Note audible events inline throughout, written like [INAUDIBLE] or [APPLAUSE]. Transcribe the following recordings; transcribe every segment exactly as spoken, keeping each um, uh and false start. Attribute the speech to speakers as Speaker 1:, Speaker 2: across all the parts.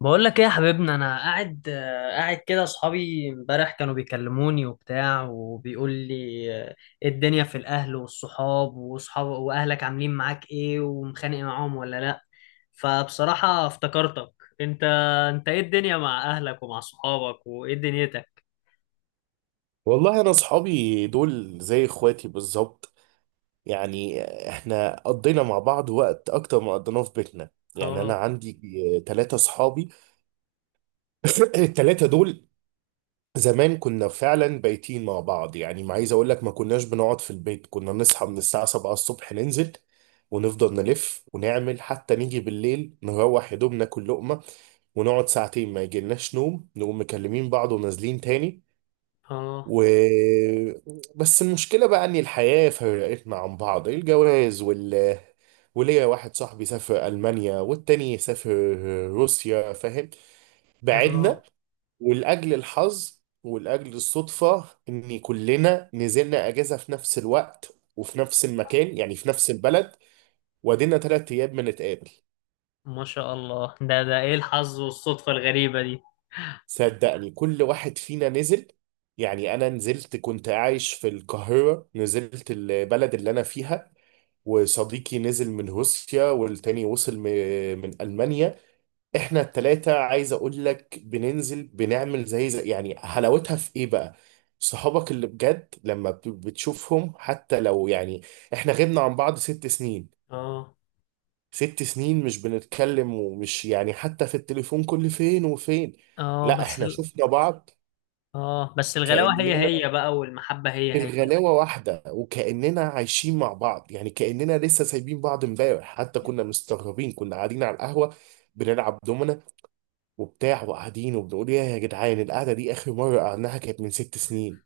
Speaker 1: بقول لك ايه يا حبيبنا؟ انا قاعد آه، قاعد كده. اصحابي امبارح كانوا بيكلموني وبتاع وبيقول لي، آه، إيه الدنيا في الاهل والصحاب واصحاب واهلك عاملين معاك ايه؟ ومخانق معاهم ولا لا؟ فبصراحة افتكرتك. انت انت ايه الدنيا مع اهلك ومع صحابك وايه دنيتك؟
Speaker 2: والله انا اصحابي دول زي اخواتي بالظبط. يعني احنا قضينا مع بعض وقت اكتر ما قضيناه في بيتنا. يعني انا
Speaker 1: اه.
Speaker 2: عندي ثلاثة اصحابي. [LAUGHS] الثلاثة دول زمان كنا فعلا بايتين مع بعض، يعني ما عايز اقول لك ما كناش بنقعد في البيت. كنا نصحى من الساعة سبعة الصبح ننزل ونفضل نلف ونعمل حتى نيجي بالليل، نروح يا دوب ناكل لقمة ونقعد ساعتين. ما يجيلناش نوم نقوم مكلمين بعض ونازلين تاني.
Speaker 1: اه.
Speaker 2: و بس المشكلة بقى إن الحياة فرقتنا عن بعض، الجواز وال... وليا واحد صاحبي سافر ألمانيا والتاني سافر روسيا، فاهم؟
Speaker 1: اه.
Speaker 2: بعدنا. ولأجل الحظ ولأجل الصدفة إن كلنا نزلنا أجازة في نفس الوقت وفي نفس المكان، يعني في نفس البلد، وادينا تلات أيام بنتقابل.
Speaker 1: ما شاء الله، ده ده ايه الحظ والصدفة الغريبة دي؟
Speaker 2: صدقني كل واحد فينا نزل، يعني أنا نزلت كنت عايش في القاهرة نزلت البلد اللي أنا فيها، وصديقي نزل من روسيا، والتاني وصل م- من ألمانيا. احنا التلاتة عايز اقول لك بننزل بنعمل زي, زي يعني. حلاوتها في ايه بقى؟ صحابك اللي بجد لما بت- بتشوفهم، حتى لو يعني احنا غبنا عن بعض ست سنين،
Speaker 1: اه.
Speaker 2: ست سنين مش بنتكلم ومش يعني حتى في التليفون كل فين وفين.
Speaker 1: اه
Speaker 2: لا
Speaker 1: بس
Speaker 2: احنا
Speaker 1: ال-
Speaker 2: شفنا بعض.
Speaker 1: اه، بس الغلاوة هي
Speaker 2: كأننا
Speaker 1: هي بقى، والمحبة هي هي.
Speaker 2: الغلاوة واحدة، وكأننا عايشين مع بعض، يعني كأننا لسه سايبين بعض امبارح. حتى كنا مستغربين، كنا قاعدين على القهوة بنلعب دومنا وبتاع وقاعدين وبنقول يا يا جدعان، القعدة دي آخر مرة قعدناها كانت من ست سنين.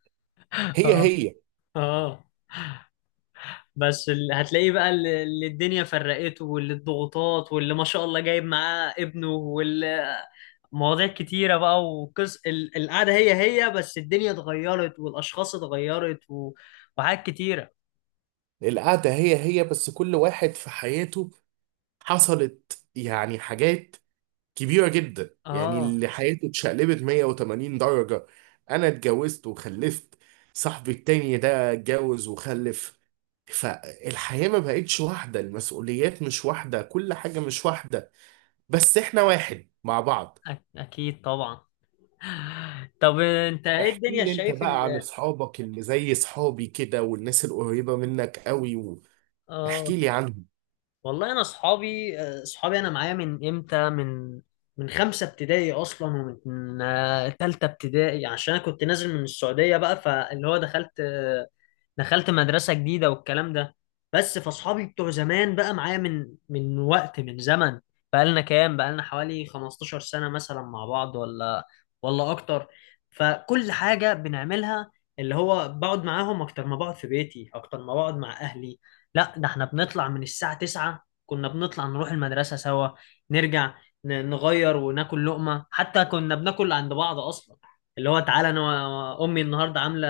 Speaker 2: هي
Speaker 1: [LAUGHS]
Speaker 2: هي.
Speaker 1: اه، بس ال... هتلاقيه بقى، اللي اللي الدنيا فرقته، واللي الضغوطات، واللي ما شاء الله جايب معاه ابنه، واللي مواضيع كتيرة بقى. وقص ال... القعدة هي هي بس الدنيا اتغيرت والأشخاص اتغيرت و... وحاجات كتيرة.
Speaker 2: القعدة هي هي، بس كل واحد في حياته حصلت يعني حاجات كبيرة جدا. يعني
Speaker 1: اه.
Speaker 2: اللي حياته اتشقلبت مية وتمانين درجة. أنا اتجوزت وخلفت، صاحبي التاني ده اتجوز وخلف. فالحياة ما بقتش واحدة، المسؤوليات مش واحدة، كل حاجة مش واحدة، بس احنا واحد مع بعض.
Speaker 1: أك... أكيد طبعا. [LAUGHS] طب انت ايه
Speaker 2: احكي
Speaker 1: الدنيا
Speaker 2: لي انت
Speaker 1: شايف ان...
Speaker 2: بقى عن اصحابك اللي زي صحابي كده، والناس القريبة منك قوي،
Speaker 1: اه،
Speaker 2: واحكي لي عنهم.
Speaker 1: والله انا اصحابي اصحابي انا معايا من امتى؟ من من خمسه ابتدائي اصلا. ومن آه، تالته ابتدائي عشان انا كنت نازل من السعوديه بقى. فاللي هو دخلت دخلت مدرسة جديدة والكلام ده. بس فاصحابي بتوع زمان بقى معايا من من وقت، من زمن. بقالنا كام؟ بقالنا حوالي 15 سنة مثلا مع بعض ولا ولا اكتر. فكل حاجة بنعملها، اللي هو بقعد معاهم اكتر ما بقعد في بيتي، اكتر ما بقعد مع اهلي. لا، ده احنا بنطلع من الساعة تسعة، كنا بنطلع نروح المدرسة سوا، نرجع، ن- نغير وناكل لقمة. حتى كنا بناكل عند بعض اصلا. اللي هو تعالى انا و- امي النهارده عامله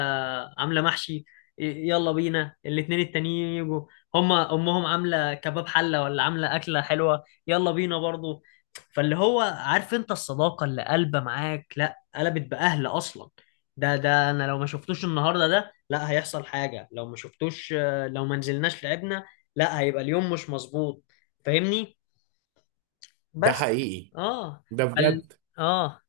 Speaker 1: عامله محشي، يلا بينا. الاتنين التانيين يجوا، هما امهم عامله كباب حله ولا عامله اكله حلوه، يلا بينا برضو. فاللي هو عارف انت الصداقه اللي قلبه معاك لا قلبت باهل اصلا. ده ده انا لو ما شفتوش النهارده ده، لا هيحصل حاجه لو ما شفتوش. آه، لو ما نزلناش لعبنا لا هيبقى اليوم مش مظبوط. فاهمني؟
Speaker 2: ده
Speaker 1: بس.
Speaker 2: حقيقي،
Speaker 1: اه
Speaker 2: ده
Speaker 1: فال...
Speaker 2: بجد.
Speaker 1: اه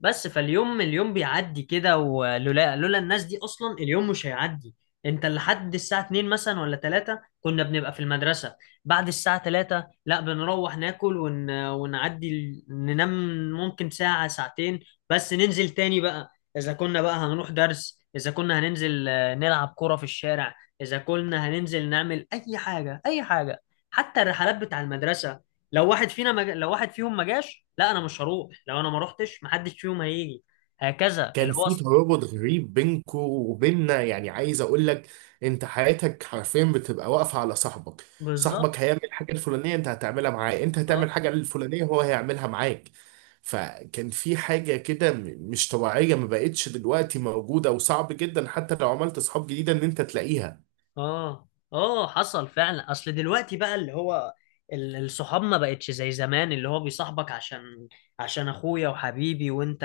Speaker 1: بس فاليوم اليوم بيعدي كده. ولولا لولا الناس دي اصلا، اليوم مش هيعدي. انت لحد الساعة اتنين مثلا ولا تلاتة كنا بنبقى في المدرسة. بعد الساعة تلاتة لا، بنروح ناكل ون... ونعدي ال- ننام ممكن ساعة ساعتين. بس ننزل تاني بقى، اذا كنا بقى هنروح درس، اذا كنا هننزل آه، نلعب كرة في الشارع، اذا كنا هننزل نعمل اي حاجة اي حاجة. حتى الرحلات بتاع المدرسة، لو واحد فينا مج... لو واحد فيهم ما جاش لا انا مش هروح. لو انا ما روحتش محدش فيهم هيجي، هكذا اللي
Speaker 2: كان
Speaker 1: هو.
Speaker 2: في ترابط غريب بينكو وبيننا، يعني عايز اقول لك انت حياتك حرفيا بتبقى واقفه على صاحبك. صاحبك
Speaker 1: بالظبط.
Speaker 2: هيعمل الحاجه الفلانيه انت هتعملها معاه، انت هتعمل
Speaker 1: اه.
Speaker 2: الحاجه الفلانيه هو هيعملها معاك. فكان في حاجه كده م- مش طبيعيه، ما بقتش دلوقتي موجوده، وصعب جدا حتى لو عملت صحاب جديده ان انت تلاقيها.
Speaker 1: اه. اه. حصل فعلا. اصل دلوقتي بقى اللي هو ال- الصحاب ما بقتش زي زمان. اللي هو بيصاحبك عشان عشان اخويا وحبيبي، وانت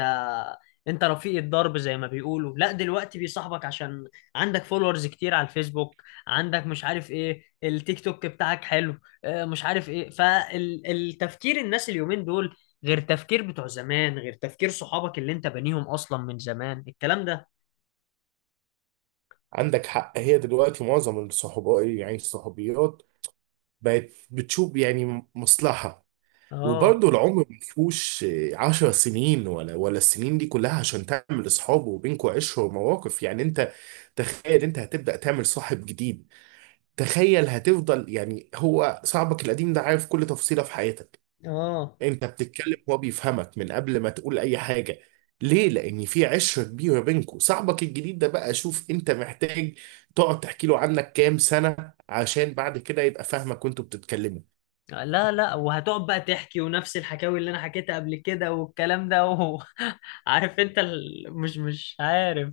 Speaker 1: انت رفيق الدرب زي ما بيقولوا. لا، دلوقتي بيصاحبك عشان عندك فولورز كتير على الفيسبوك، عندك مش عارف ايه، التيك توك بتاعك حلو. آه، مش عارف ايه. فالتفكير الناس اليومين دول غير تفكير بتوع زمان، غير تفكير صحابك اللي انت بنيهم اصلا من زمان الكلام ده.
Speaker 2: عندك حق. هي دلوقتي معظم الصحوبيات يعني الصحوبيات بقت بتشوف يعني مصلحه.
Speaker 1: اه.
Speaker 2: وبرضه العمر ما فيهوش عشر سنين ولا ولا السنين دي كلها عشان تعمل اصحاب وبينكوا عشره ومواقف. يعني انت تخيل انت هتبدا تعمل صاحب جديد؟ تخيل هتفضل. يعني هو صاحبك القديم ده عارف كل تفصيله في حياتك،
Speaker 1: اه.
Speaker 2: انت بتتكلم هو بيفهمك من قبل ما تقول اي حاجه. ليه؟ لأن في عشرة كبيرة بينكوا. صاحبك الجديد ده بقى شوف أنت محتاج تقعد تحكي له عنك كام سنة عشان بعد كده يبقى فاهمك وأنتوا بتتكلموا،
Speaker 1: لا، لا، وهتقعد بقى تحكي ونفس الحكاوي اللي انا حكيتها قبل كده والكلام ده و... [LAUGHS] عارف انت ال... مش مش عارف.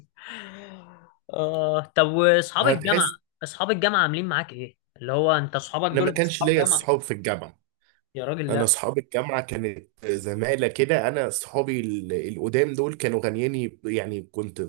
Speaker 1: اه، طب واصحاب الجامعه؟
Speaker 2: هتحس.
Speaker 1: اصحاب الجامعه عاملين معاك ايه، اللي هو انت اصحابك
Speaker 2: أنا ما
Speaker 1: دول
Speaker 2: كانش
Speaker 1: اصحاب
Speaker 2: ليا
Speaker 1: جامعه؟
Speaker 2: أصحاب في الجامعة.
Speaker 1: يا راجل
Speaker 2: انا
Speaker 1: لا.
Speaker 2: اصحاب الجامعه كانت زمايله كده. انا اصحابي ال- القدام دول كانوا غنياني، يعني كنت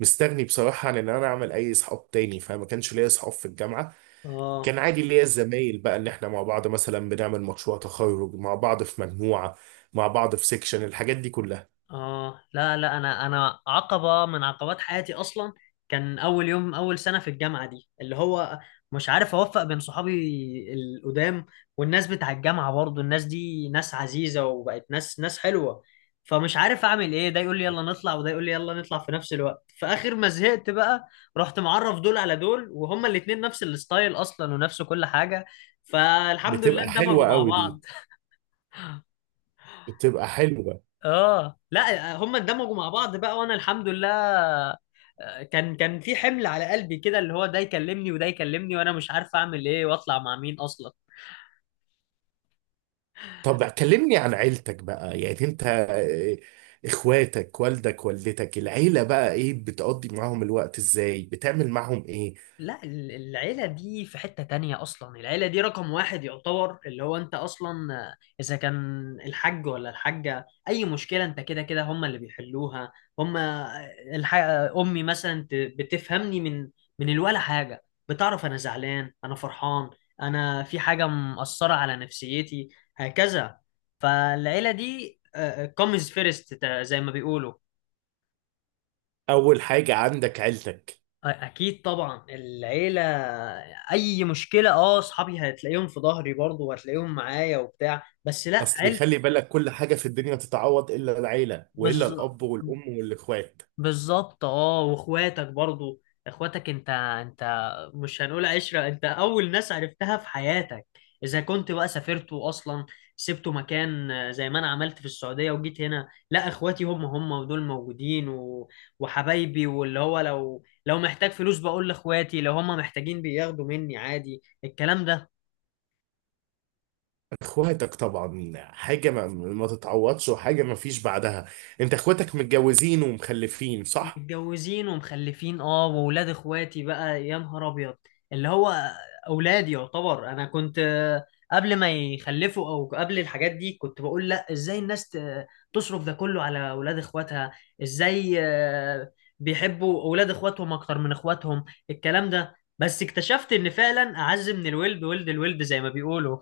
Speaker 2: مستغني بصراحه عن ان انا اعمل اي اصحاب تاني، فما كانش ليا اصحاب في الجامعه.
Speaker 1: اه.
Speaker 2: كان عادي ليا الزمايل بقى ان احنا مع بعض مثلا بنعمل مشروع تخرج مع بعض في مجموعه، مع بعض في سيكشن، الحاجات دي كلها.
Speaker 1: اه. لا، لا. انا انا عقبه من عقبات حياتي اصلا. كان اول يوم اول سنه في الجامعه دي اللي هو مش عارف اوفق بين صحابي القدام والناس بتاع الجامعه. برضو الناس دي ناس عزيزه وبقت ناس، ناس حلوه. فمش عارف اعمل ايه، ده يقول لي يلا نطلع وده يقول لي يلا نطلع في نفس الوقت. فاخر ما زهقت بقى رحت معرف دول على دول، وهما الاتنين نفس الستايل اصلا ونفس كل حاجه. فالحمد لله
Speaker 2: بتبقى
Speaker 1: اندمجوا
Speaker 2: حلوه
Speaker 1: مع
Speaker 2: قوي دي،
Speaker 1: بعض.
Speaker 2: بتبقى حلوه.
Speaker 1: اه، لا هم اندمجوا مع بعض بقى وانا الحمد لله. آه، كان كان في حمل على قلبي كده، اللي هو ده يكلمني وده يكلمني وانا مش عارف اعمل ايه واطلع مع مين اصلا.
Speaker 2: طب كلمني عن عيلتك بقى. يعني انت آه، اخواتك، والدك، والدتك، العيلة بقى ايه؟ بتقضي معاهم الوقت ازاي؟ بتعمل معاهم ايه؟
Speaker 1: لا ال- العيلة دي في حتة تانية أصلا. العيلة دي رقم واحد يعتبر، اللي هو أنت أصلا. آه، إذا كان الحاج ولا الحاجة أي مشكلة، أنت كده كده هما اللي بيحلوها. هما الح... أمي مثلا ت- بتفهمني من من الولا حاجة، بتعرف أنا زعلان، أنا فرحان، أنا في حاجة مأثرة على نفسيتي، هكذا. فالعيلة دي كومز فيرست زي ما بيقولوا.
Speaker 2: اول حاجة عندك عيلتك.
Speaker 1: اكيد طبعا، العيله. اي مشكله، اه، اصحابي هتلاقيهم في ظهري برضه وهتلاقيهم معايا وبتاع بس لا
Speaker 2: اصلي
Speaker 1: عيلتي.
Speaker 2: خلي بالك كل حاجة في الدنيا تتعوض الا العيلة، والا
Speaker 1: بالظبط،
Speaker 2: الاب والام والاخوات.
Speaker 1: بالظبط. اه، واخواتك برضو، اخواتك. انت انت مش هنقول عشرة، انت اول ناس عرفتها في حياتك. اذا كنت بقى سافرت واصلا سبت مكان، آه، زي ما انا عملت في السعودية وجيت هنا، لا اخواتي هم هم ودول موجودين و... وحبايبي. واللي هو لو لو محتاج فلوس بقول لاخواتي، لو هم محتاجين بياخدوا مني عادي الكلام ده.
Speaker 2: اخواتك طبعا حاجة ما, ما تتعوضش وحاجة ما فيش بعدها. انت اخواتك متجوزين ومخلفين صح؟
Speaker 1: متجوزين ومخلفين، اه. واولاد اخواتي بقى يا نهار ابيض، اللي هو اولادي يعتبر. انا كنت آه، قبل ما يخلفوا او قبل الحاجات دي كنت بقول لا ازاي الناس ت- تصرف ده كله على اولاد اخواتها، ازاي آه، بيحبوا اولاد اخواتهم اكتر من اخواتهم الكلام ده. بس اكتشفت ان فعلا اعز من الولد ولد الولد زي ما بيقولوا.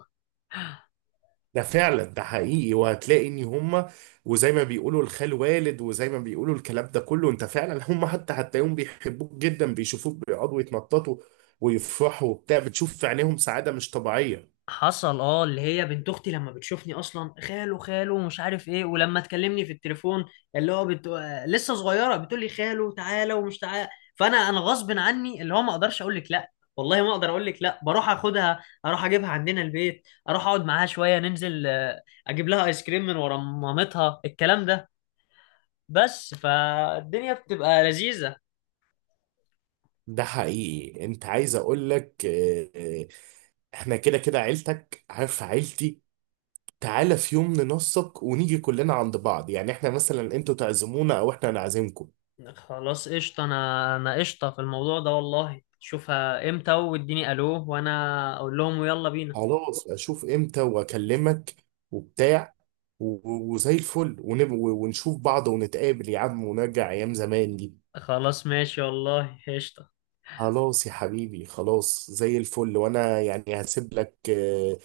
Speaker 2: ده فعلا، ده حقيقي. وهتلاقي ان هم وزي ما بيقولوا الخال والد، وزي ما بيقولوا الكلام ده كله. انت فعلا هم حتى هتلاقيهم بيحبوك جدا، بيشوفوك بيقعدوا يتنططوا ويفرحوا وبتاع، بتشوف في عينيهم سعادة مش طبيعية.
Speaker 1: حصل. اه، اللي هي بنت اختي لما بتشوفني اصلا، خاله خاله مش عارف ايه. ولما تكلمني في التليفون، اللي هو بت... آه، لسه صغيره بتقول لي خاله تعالى ومش تعالى. فانا انا غصب عني، اللي هو ما اقدرش اقول لك لا، والله ما اقدر اقول لك لا. بروح اخدها، اروح اجيبها عندنا البيت، اروح اقعد معاها شويه، ننزل آه، اجيب لها ايس كريم من ورا مامتها الكلام ده. بس فالدنيا بتبقى لذيذه.
Speaker 2: ده حقيقي. انت عايز اقول لك اه، اه، احنا كده كده عيلتك عارف عيلتي. تعالى في يوم ننسق ونيجي كلنا عند بعض، يعني احنا مثلا انتوا تعزمونا او احنا نعزمكم.
Speaker 1: خلاص، قشطة. أنا أنا قشطة في الموضوع ده والله. شوفها إمتى، واديني ألو وأنا أقول لهم ويلا بينا.
Speaker 2: خلاص اشوف امتى واكلمك وبتاع، و- وزي الفل، ونب- ونشوف بعض ونتقابل يا عم ونرجع ايام زمان دي.
Speaker 1: خلاص ماشي والله، قشطة.
Speaker 2: خلاص يا حبيبي، خلاص زي الفل. وانا يعني هسيب لك آه،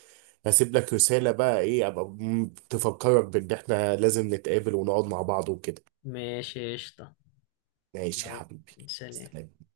Speaker 2: هسيب لك رسالة بقى ايه، ابقى م- تفكرك بان احنا لازم نتقابل ونقعد مع بعض وكده.
Speaker 1: ماشي قشطة.
Speaker 2: ماشي يا
Speaker 1: يلا.
Speaker 2: حبيبي.
Speaker 1: سلام.
Speaker 2: سلام.